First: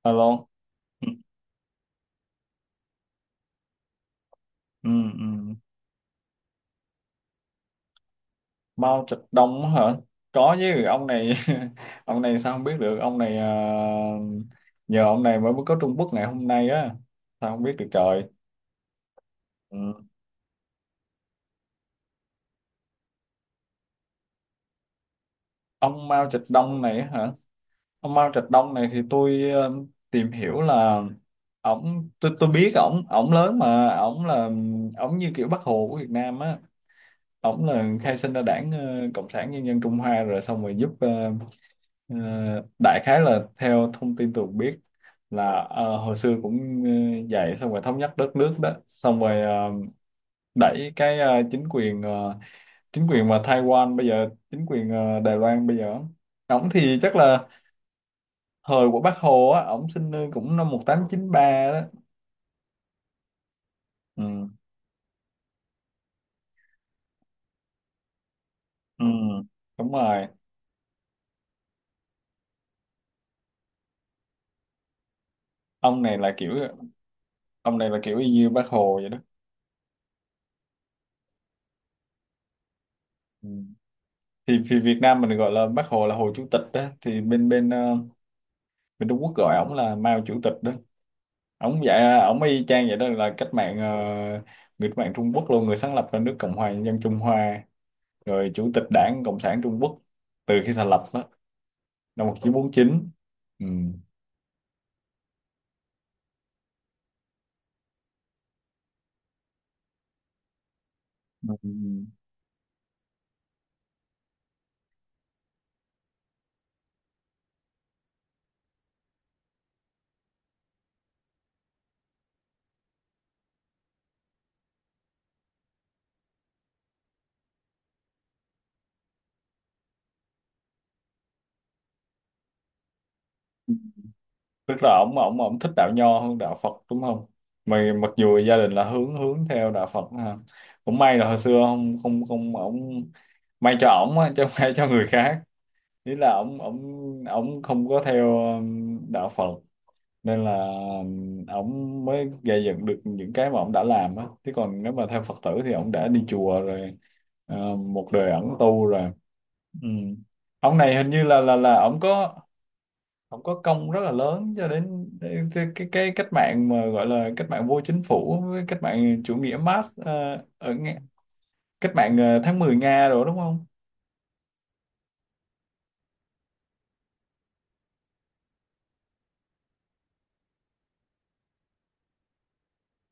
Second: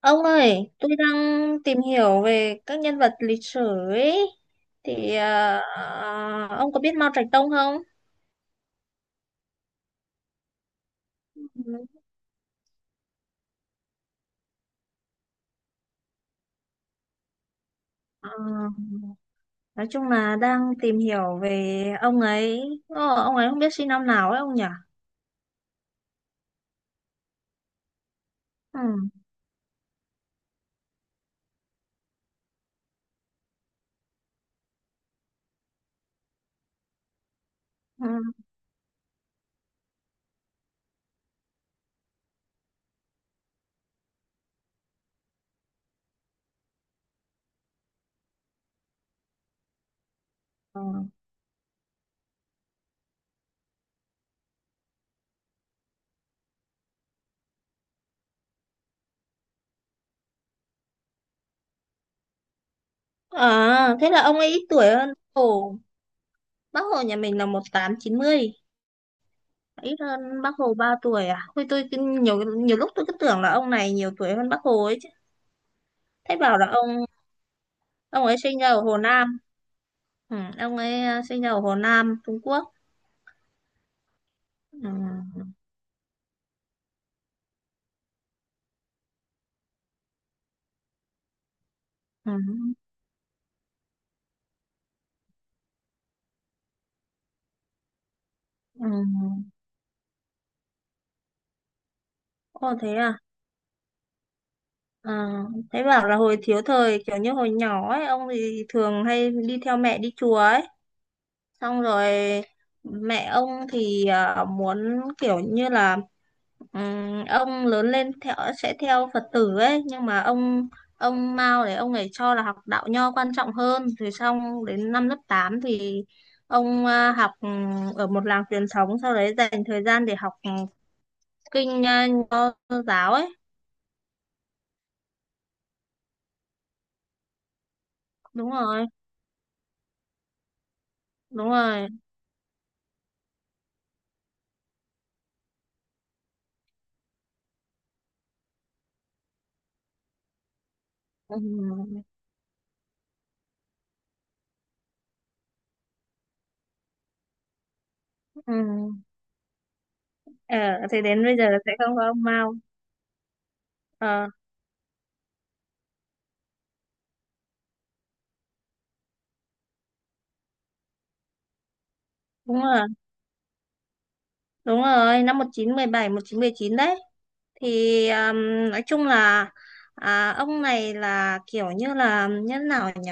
Ông Alo. ơi, tôi Ừ, đang tìm hiểu về các nhân vật lịch sử ấy. ừ, Thì ừ. ờ, ông có biết Mao Trạch Đông không? Mao Trạch Đông hả? Có chứ, ông này Ừ. ông này sao không biết được, ông này nhờ ông này mới có Trung Quốc ngày hôm nay á. Sao không biết được trời. Ờ, Ừ. nói chung là đang tìm hiểu về ông ấy. Ông ấy không biết sinh năm nào ấy ông nhỉ? Ông Mao Trạch Đông này hả? Ông Mao Trạch Đông Ừ, này thì tìm hiểu là ổng tôi biết ổng ổng lớn mà ổng như kiểu Bác Hồ của Việt Nam á. Ổng là ừ, khai sinh ra đảng Cộng sản Nhân dân Trung Hoa rồi xong rồi Ờ, đại khái là theo thông tin tôi cũng biết là hồi xưa cũng dạy xong rồi thống nhất đất nước đó xong rồi ừ. đẩy cái chính quyền mà Taiwan bây giờ chính quyền Đài Loan bây giờ. Ổng thì chắc là thời của Bác Hồ á, ổng sinh nơi cũng năm 1893 đó. À, thế là ông Ừ, ấy ít tuổi hơn Bác Hồ. Bác Hồ nhà mình là một tám chín mươi, ừ, đúng ít rồi. hơn Bác Hồ 3 tuổi à? Thôi nhiều nhiều lúc tôi cứ tưởng là ông này nhiều tuổi hơn Bác Hồ ấy chứ. ông này là Thế kiểu bảo là ông ông này là kiểu ông y ấy như sinh Bác ra ở Hồ Hồ vậy đó. Nam. Ừ, ông ấy sinh ra ở Hồ Nam, Trung Quốc. Ừ. thì Việt Nam mình Ừ, gọi là Bác Hồ là Hồ Chủ tịch đó, thì bên bên ờ, bên Trung Quốc gọi ổng là Mao Chủ tịch đó. Ông dạ ừ, ông y chang vậy đó, là người cách mạng Trung Quốc luôn, người sáng lập ra nước Cộng hòa Nhân dân Trung Hoa, rồi chủ tịch ừ. Đảng Cộng sản Trung Quốc từ khi thành lập đó năm Ồ thế 1949. à? Ừ. À, thế bảo là hồi thiếu thời kiểu như hồi nhỏ ấy, ông thì thường hay đi theo mẹ đi chùa ấy. Ừ. Xong rồi mẹ ông thì muốn kiểu như là ông lớn lên theo, sẽ theo Phật tử ấy, nhưng mà ông Mao đấy ông ấy cho là học đạo nho quan trọng hơn, rồi xong đến năm lớp 8 thì ông học ở một làng truyền thống, sau đấy dành thời gian để học kinh nho giáo ấy. Tức là ông thích đạo nho hơn đạo Phật đúng không, mà mặc dù Đúng gia đình là rồi, hướng hướng theo đạo Phật ha. Cũng may là hồi đúng xưa rồi. không không không ông, may cho ổng á, chứ không may cho người khác. Ý là ổng ổng ổng không có theo đạo Phật, nên là Ừm, ổng mới gây dựng được những cái mà ổng đã làm á, chứ còn nếu mà theo Phật tử thì ổng đã đi chùa rồi, một đời ẩn tu ừm. rồi. Ừ. Ờ, Ông này thì hình như đến bây là giờ là sẽ là không có ông Mao. ổng có công rất là Ờ, lớn cho đến đến cái cách mạng mà gọi là cách mạng vô chính phủ với cách mạng chủ nghĩa Marx, ở Nga- cách mạng tháng đúng mười rồi, Nga rồi đúng không? đúng rồi năm 1917, chín một chín đấy. Thì nói chung là ông này là kiểu như là như thế nào nhỉ?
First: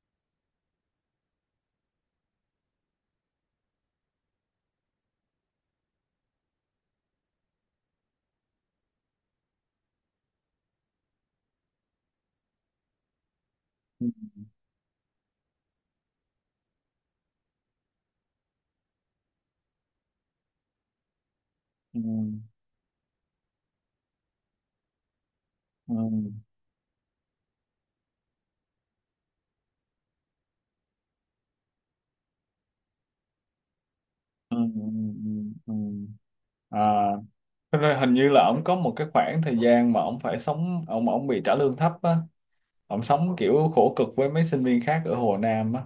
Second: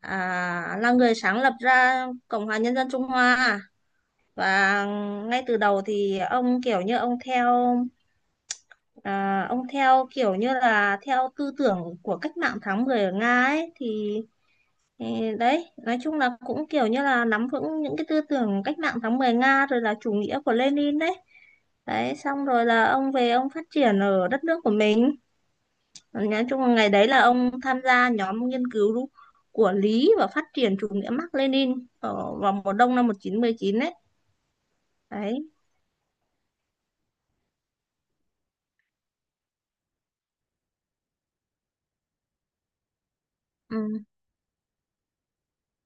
Là người sáng lập ra Cộng hòa Nhân dân Trung Hoa à? Và ngay từ đầu thì ông kiểu như ông theo, ông theo kiểu như là theo tư tưởng của cách mạng tháng 10 ở Nga ấy. Ừ. Ừ, đấy nói chung là cũng kiểu như là nắm vững những cái tư tưởng cách mạng tháng 10 Nga rồi là chủ nghĩa của Lenin đấy. Ừ. Đấy xong rồi là ông về, ông phát triển ở đất nước của mình. Ừ. Ờ, Nói chung là ngày đấy là ông tham gia nhóm nghiên cứu của Lý và phát triển chủ nghĩa Mác Lênin ở vào mùa đông năm một nghìn chín trăm mười chín đấy. Ừ. Ừ. Ừ. Đấy. Ừ. À, cho nên hình như là ổng có một cái khoảng thời gian mà ổng phải sống ổng ổng bị trả lương thấp á, ổng sống kiểu khổ Ừ. cực với mấy sinh viên khác ở Hồ Nam á,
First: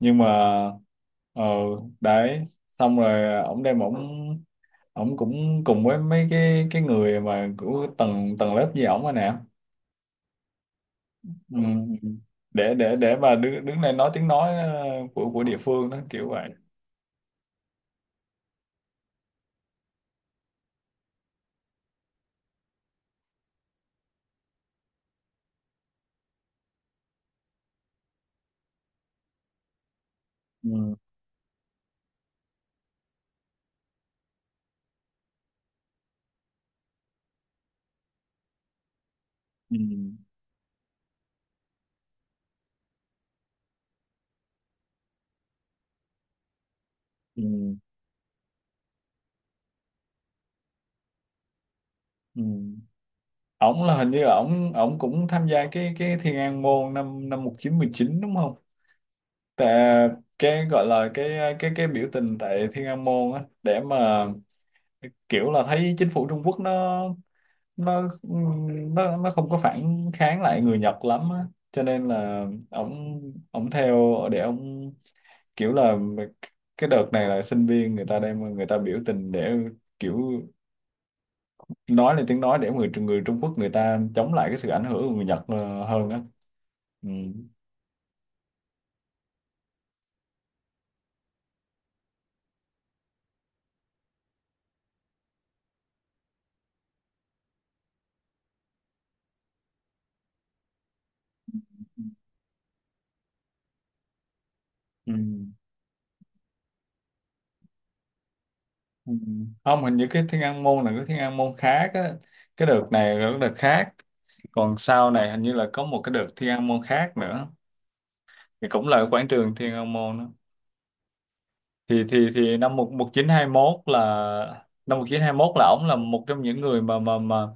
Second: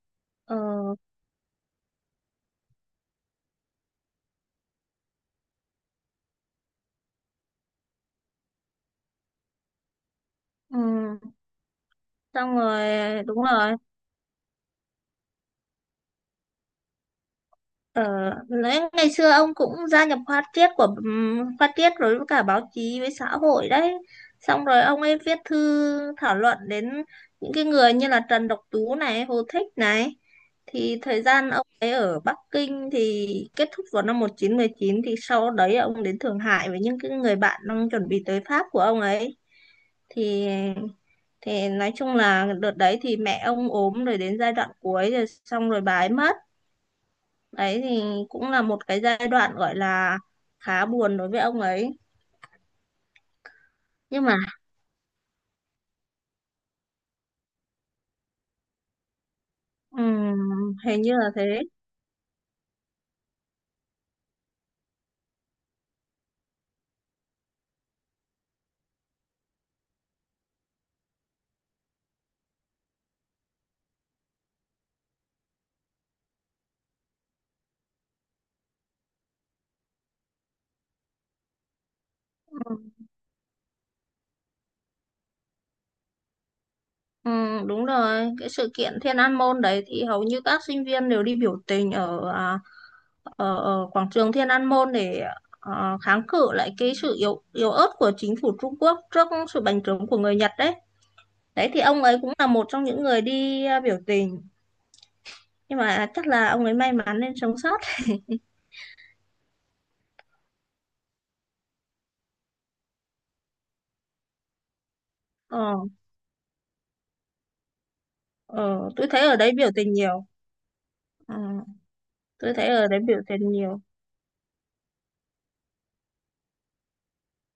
nhưng mà Ờ, ờ đấy, xong rồi ổng đem ổng ổng cũng cùng với mấy cái người mà của tầng tầng lớp gì ổng rồi nè. ừ. Ừ. Xong để rồi để để mà đúng đứng rồi. đứng lên nói tiếng nói của địa phương đó, kiểu vậy. Ờ, lẽ ngày xưa ông cũng gia nhập khoa triết của khoa triết, rồi với cả báo chí với xã hội đấy. Xong rồi ông ấy viết thư thảo luận đến những cái người như là Trần Độc Tú này, Hồ Thích này. Ừ. Thì thời gian ông ấy ở Bắc Kinh thì kết thúc vào năm 1919, thì sau đấy ông đến Thượng Hải với những cái người bạn đang chuẩn bị tới Pháp của ông ấy. Ừ. Thì thì nói chung là đợt đấy thì mẹ ông ốm rồi, đến giai đoạn cuối rồi xong rồi bà ấy mất. Ừ. Đấy thì cũng là một cái giai đoạn gọi là khá buồn đối với ông ấy, Ừ. ổng là Hình như nhưng là mà ổng ổng cũng tham gia cái Thiên An Môn năm năm 1919 đúng không? Tại cái ừm, gọi hình là như là cái thế. cái cái biểu tình tại Thiên An Môn á, để mà kiểu là thấy chính phủ Trung Quốc nó nó không có phản kháng lại người Nhật lắm á, cho nên là ổng ổng theo để ổng kiểu là cái đợt này là sinh viên người ta đem người ta biểu tình để kiểu nói lên tiếng nói để người người Trung Quốc người ta chống lại cái sự ảnh hưởng của người Nhật hơn á. Ừ. Đúng rồi, cái sự kiện Thiên An Môn đấy thì hầu như các sinh viên đều đi biểu tình ở ở, ở quảng trường Thiên An Môn, để kháng cự lại cái sự yếu yếu ớt của chính phủ Trung Quốc trước sự bành trướng của người Nhật đấy. Đấy thì ông ấy cũng là một trong những người đi, biểu tình, Ừ. nhưng mà chắc là ông ấy may mắn nên sống sót. Ừ. Không, hình như cái Thiên An Môn là cái Thiên An Môn khác á. Cái đợt này là cái đợt khác. Còn sau này hình như là ờ, có một cái đợt Thiên An Môn khác nữa. Thì cũng ờ, là tôi ở thấy quảng ở đấy trường biểu Thiên An tình Môn đó. nhiều. Ờ. Thì thì Tôi thì thấy năm ở một đấy một biểu chín hai hiện nhiều. mốt là năm 1921 là ổng là một trong những người mà mà mà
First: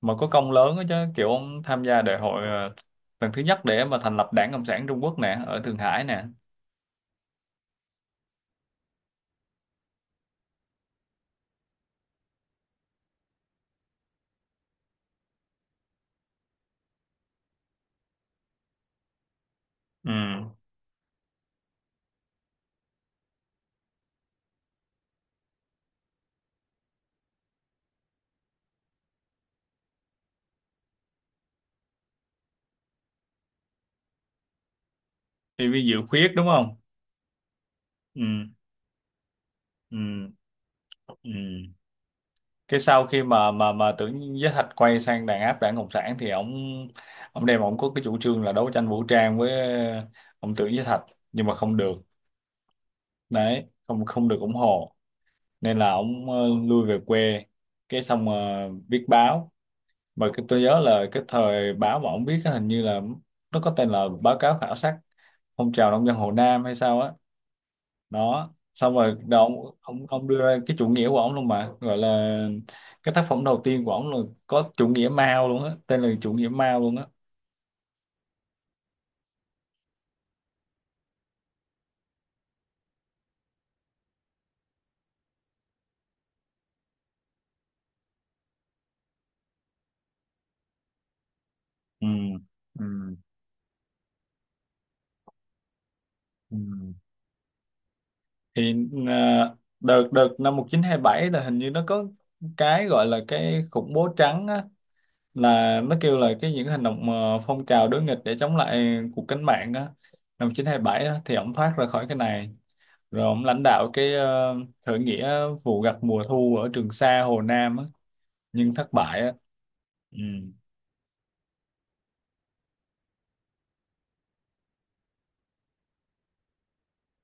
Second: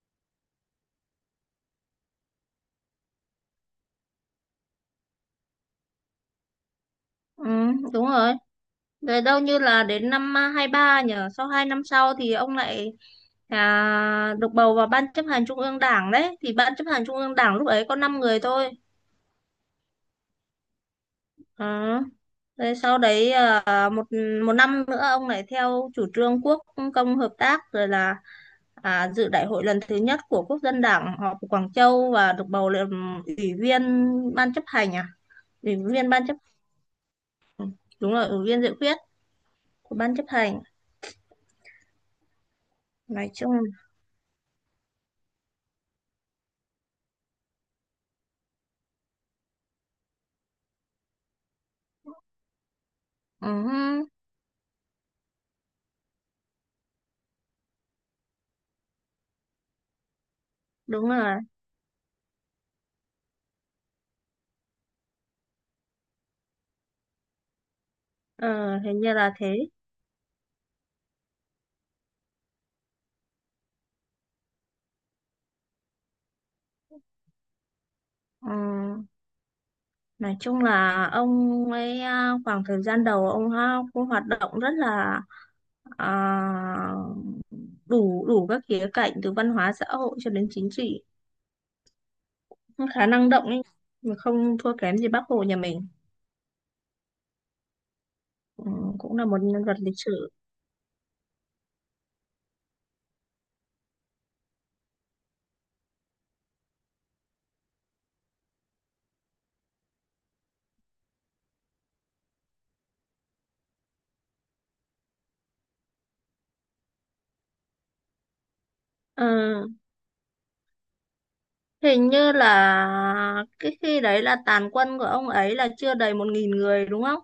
mà có công lớn đó chứ, kiểu ông tham gia đại hội lần thứ nhất để mà thành lập Đảng Cộng sản Trung Quốc nè, ở Thượng Hải nè. ừ, đúng rồi, rồi đâu như là đến năm hai ba nhở, sau hai năm sau thì ông lại được bầu vào ban chấp hành trung ương đảng đấy, thì ban chấp hành trung ương đảng lúc đấy có 5 người thôi. Ừ. Ờ, rồi sau đấy một một năm nữa ông lại theo chủ trương quốc công hợp tác, rồi là dự đại hội lần thứ nhất của quốc dân đảng họp ở Quảng Châu và được bầu làm ủy viên ban chấp hành à Thì ủy vi Diệu viên ban Khuyết chấp đúng không? đúng Ừ. rồi, ủy viên dự khuyết của ban chấp Ừ. hành, Ừ. Cái sau khi nói mà chung. mà mà Tưởng Giới Thạch quay sang đàn áp đảng Cộng sản thì ông có cái chủ trương là đấu tranh vũ trang với ông Tưởng Giới Thạch, nhưng mà không được. Đấy, không Ừ, không được ủng hộ, nên là ông lui về quê, cái xong viết báo, mà cái tôi nhớ là đúng cái rồi. thời báo mà ông viết á, hình như là nó có tên là báo cáo khảo sát phong trào nông dân Hồ Nam hay sao á. Đó Ờ, xong hình như rồi là đó, ông, thế. ông ông đưa ra cái chủ nghĩa của ông luôn, mà gọi là cái tác phẩm đầu tiên của ông là có chủ nghĩa Mao luôn á, tên là chủ nghĩa Mao luôn á. Ừ, nói chung là ông ấy, khoảng thời gian đầu ông ha, cũng hoạt động rất là à, đủ đủ các khía cạnh từ văn hóa xã hội cho đến chính trị. Ừ. Cũng khá Ừ. năng động ấy, mà không thua kém gì Bác Hồ nhà mình. Ừ. Ừ, Thì cũng là một à, nhân vật lịch đợt đợt sử. năm 1927 là hình như nó có cái gọi là cái khủng bố trắng á, là nó kêu là cái những hành động, phong trào đối nghịch để chống lại cuộc cách mạng á, năm 1927 á. Thì ổng thoát ra khỏi cái này, rồi ông lãnh đạo cái, khởi nghĩa vụ gặt mùa thu ở Trường Sa Hồ Nam á, nhưng thất bại Ờ, á. Ừ. hình như là cái khi đấy là tàn quân của ông ấy là chưa đầy một nghìn người đúng không?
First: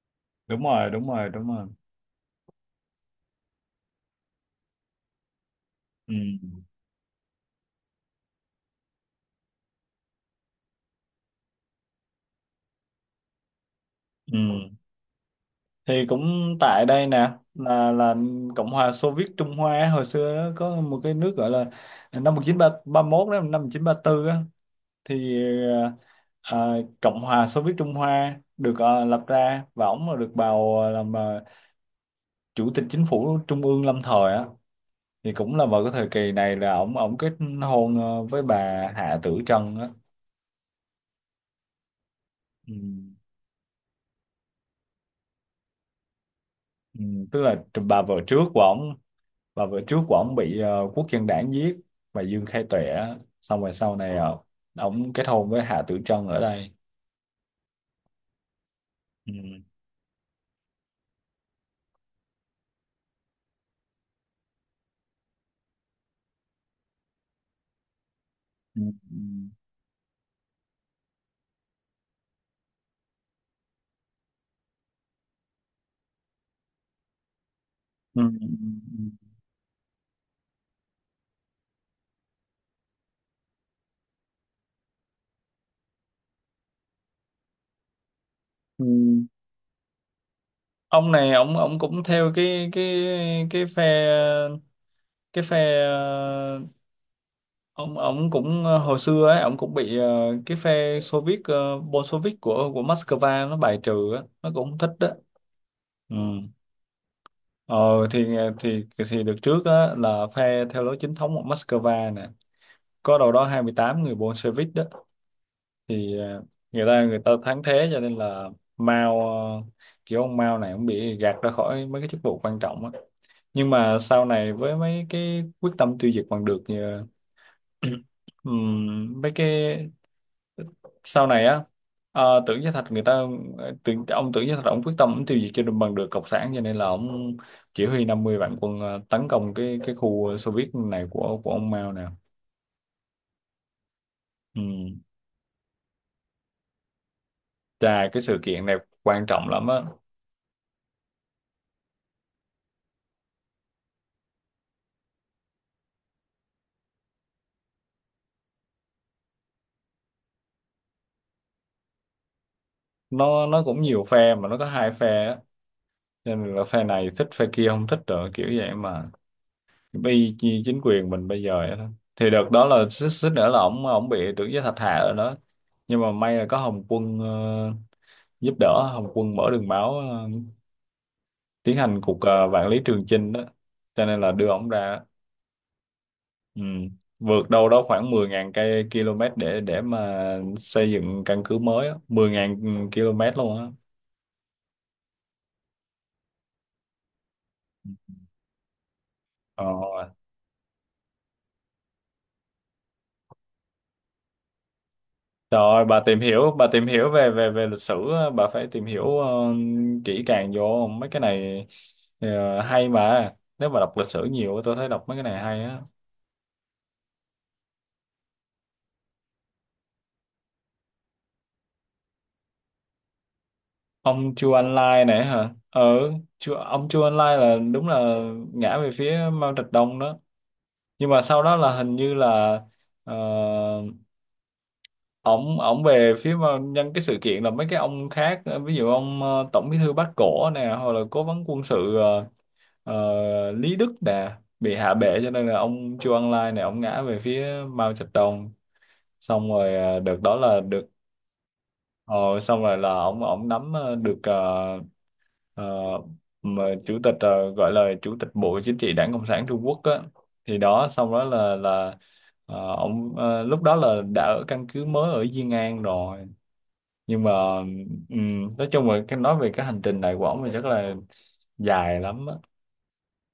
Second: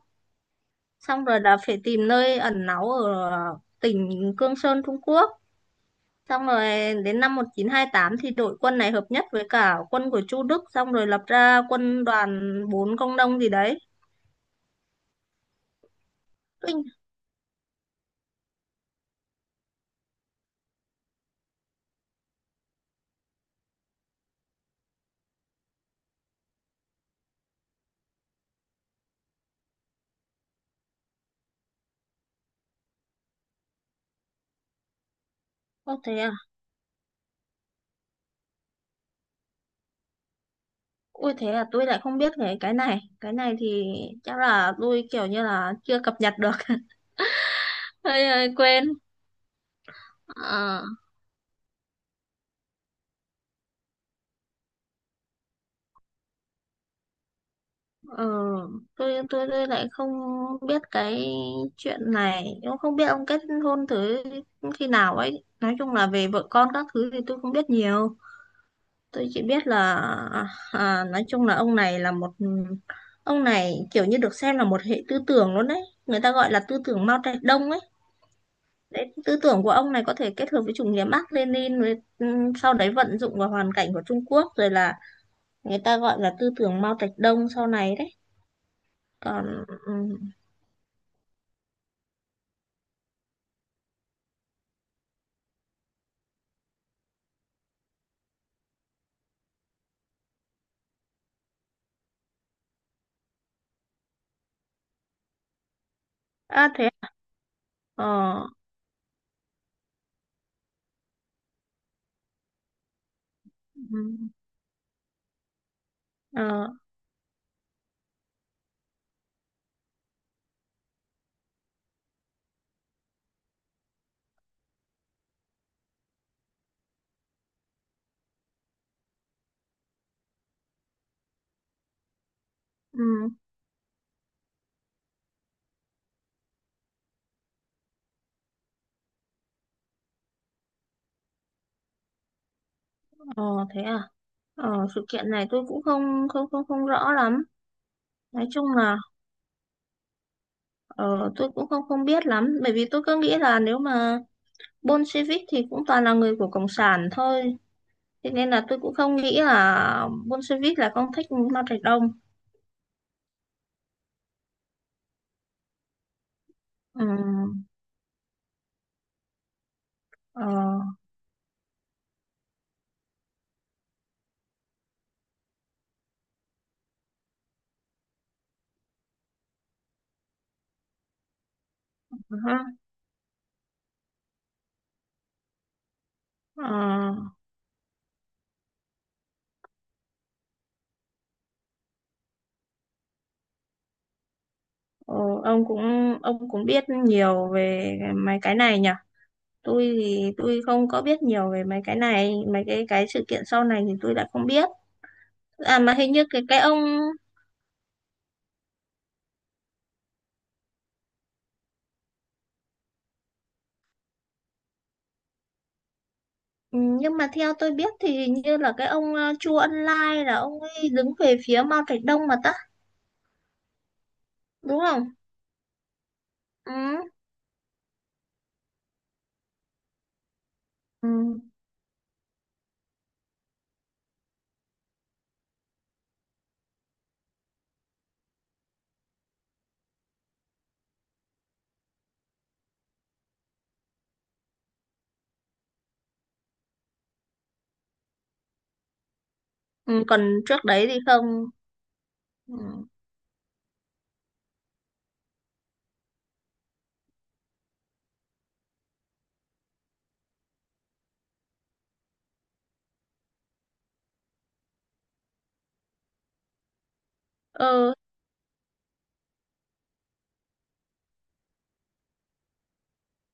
Đúng rồi, đúng Xong rồi, rồi đúng là rồi. phải tìm nơi ẩn náu ở tỉnh Cương Sơn Trung Quốc, Ừ. xong rồi đến năm 1928 thì đội quân này hợp nhất với cả quân của Chu Đức, xong rồi lập ra quân đoàn 4 công nông gì đấy. Ừ. Thì cũng tại Kinh, đây nè, là Cộng hòa Xô Viết Trung Hoa á, hồi xưa á, có một cái nước gọi là, năm 1931 đó, năm 1934 á, thì ờ, Cộng hòa Xô Viết Trung Hoa được lập ra, và ổng là được bầu làm chủ tịch chính phủ trung ương lâm thời á. Thì cũng là vào cái ô thời thế à, kỳ này là ổng ổng kết hôn với bà Hạ Tử Trân á. ôi thế là tôi lại không biết cái Ừ. này, cái này thì chắc là tôi kiểu như là chưa cập nhật được Ừ. Tức là hơi hơi quên. Bà vợ trước của ổng bị Ờ, quốc dân đảng giết, bà Dương Khai Tuệ á. Xong rồi sau này ổng kết hôn với Hạ Tử Trân ở đây. Ờ, tôi tôi Ừ. tôi lại không biết cái chuyện này, cũng không biết ông kết hôn thử khi nào ấy, nói chung là về vợ con các thứ thì tôi không biết nhiều. Tôi chỉ Ừ. biết là nói chung là ông này là một, ông này kiểu như được xem là một hệ tư tưởng luôn đấy, người ta gọi là tư tưởng Mao Trạch Đông ấy. Ừ. Đấy Ừ. tư tưởng của ông này có thể kết hợp với chủ nghĩa Mác Lênin rồi sau đấy vận dụng vào hoàn cảnh của Trung Quốc, rồi là người ta gọi là tư tưởng Mao Trạch Đông sau này đấy. Ừ. Còn Ông này ông cũng theo cái phe cái phe, hồi xưa ấy ông cũng bị cái phe Soviet, Bolshevik của Moscow nó bài trừ á, nó cũng không thích đó. Ừ. À, thế ờ thì ờ ờ, thì thì được trước á là phe theo lối chính thống của Moscow nè, có đâu đó 28 người ừ, Bolshevik đó. Thì ờ người ta thắng thế, cho nên là Mao ờ, kiểu ông Mao này cũng bị gạt ra khỏi mấy cái chức vụ quan trọng á. Nhưng mà sau này với mấy cái quyết tâm tiêu diệt bằng được, mấy cái sau này á, ờ, tưởng Gia Thạch người ta ừ, ờ, tưởng ông Tưởng Gia Thạch ông quyết tâm ông tiêu diệt cho bằng được cộng sản, cho nên là ông chỉ huy 500.000 quân tấn công cái khu Xô Viết này của ông Mao nè. ờ thế à, Ừ. Sự kiện này tôi cũng không không không không rõ lắm, Chà, cái sự nói chung kiện này là quan trọng lắm á. ờ tôi cũng không không biết lắm, bởi vì tôi cứ nghĩ là nếu mà Bolshevik thì cũng toàn là người của cộng sản thôi, thế nên là tôi cũng không nghĩ là Bolshevik là con thích Mao Trạch Đông. Nó cũng nhiều phe, mà nó có hai phe á, cho nên là phe ừ, này thích, phe kia không thích, rồi kiểu vậy mà. Vì ờ chính quyền mình bây giờ vậy đó. Thì đợt đó là xích xích nữa là ổng ổng bị Tưởng Giới Thạch hạ rồi đó, nhưng mà may là có Hồng Quân giúp đỡ. Hồng Quân mở đường máu, tiến hành cuộc, vạn ha, lý trường chinh đó, cho nên là đưa ổng ra. Ừ. ờ, Vượt đâu đó khoảng 10.000 cây km để mà xây dựng căn cứ mới á. 10.000 km luôn á. ờ, ông cũng, ông cũng biết nhiều về mấy cái này nhỉ. Tôi ờ, thì tôi không có biết nhiều về mấy cái này, mấy cái sự kiện sau này thì tôi đã không biết. Trời À ơi, mà hình như cái cái bà ông, tìm hiểu về về về lịch sử á, bà phải tìm hiểu kỹ càng vô mấy cái này. Hay mà. Nếu mà đọc lịch sử nhiều á, tôi thấy đọc mấy cái này hay á. ừ, nhưng mà theo tôi biết thì hình như là cái ông Chu Ân Lai là ông ấy đứng về phía Mao Trạch Đông mà ta, Ông Chu An đúng Lai không? này hả? Ừ, Ừ. ông Chu An Lai là đúng là ngã về phía Mao Trạch Đông đó. Ừ. Nhưng mà sau đó là hình như là ờ, ổng ổng về phía nhân cái sự kiện là mấy cái ông khác, ví dụ ông Tổng Bí thư Bác Cổ nè, hoặc là cố vấn quân sự, Ờ, Lý Đức Đà bị hạ bệ, cho nên là ông Chu Ân Lai này ông ngã về phía Mao Trạch Đông. Xong rồi Ừ, đợt còn đó là trước đấy được, thì không. ờ, xong rồi là Ừ. ông nắm được, ờ, mà chủ tịch, gọi là chủ tịch Bộ Chính trị Đảng Cộng sản Trung Quốc á. Thì đó, xong đó là ông lúc đó là đã ở căn cứ mới ở Diên An rồi, nhưng mà Ờ, nói chung là cái nói về cái hành trình này của ông thì chắc là dài lắm á.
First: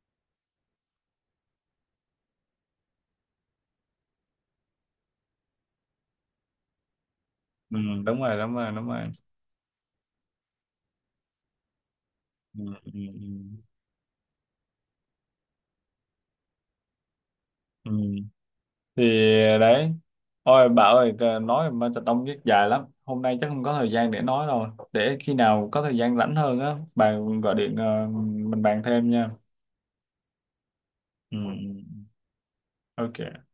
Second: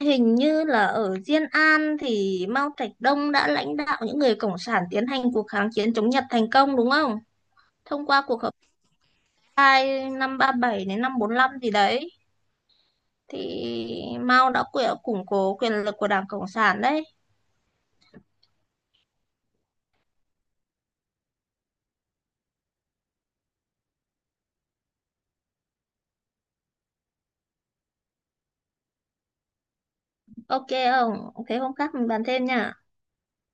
hình như là ở Diên An thì Mao Trạch Đông đã lãnh đạo những người cộng sản tiến hành cuộc kháng chiến chống Nhật thành công, đúng không, Ừ, thông đúng qua rồi, cuộc họp đúng rồi, đúng rồi. hai năm ba bảy đến năm 45 gì đấy, Ừ, ừ, ừ. thì Mao đã củng cố quyền lực của Đảng Cộng sản đấy. Ừ. Ừ. Thì đấy, ôi bà ơi, nói mà thật đông rất dài lắm, hôm nay chắc không có thời gian để nói rồi, để khi nào có thời gian rảnh hơn á bà gọi điện, mình bàn thêm nha. Ok không? Ừ. Thế hôm khác Ừ, mình bàn thêm nha. ừ. Ok.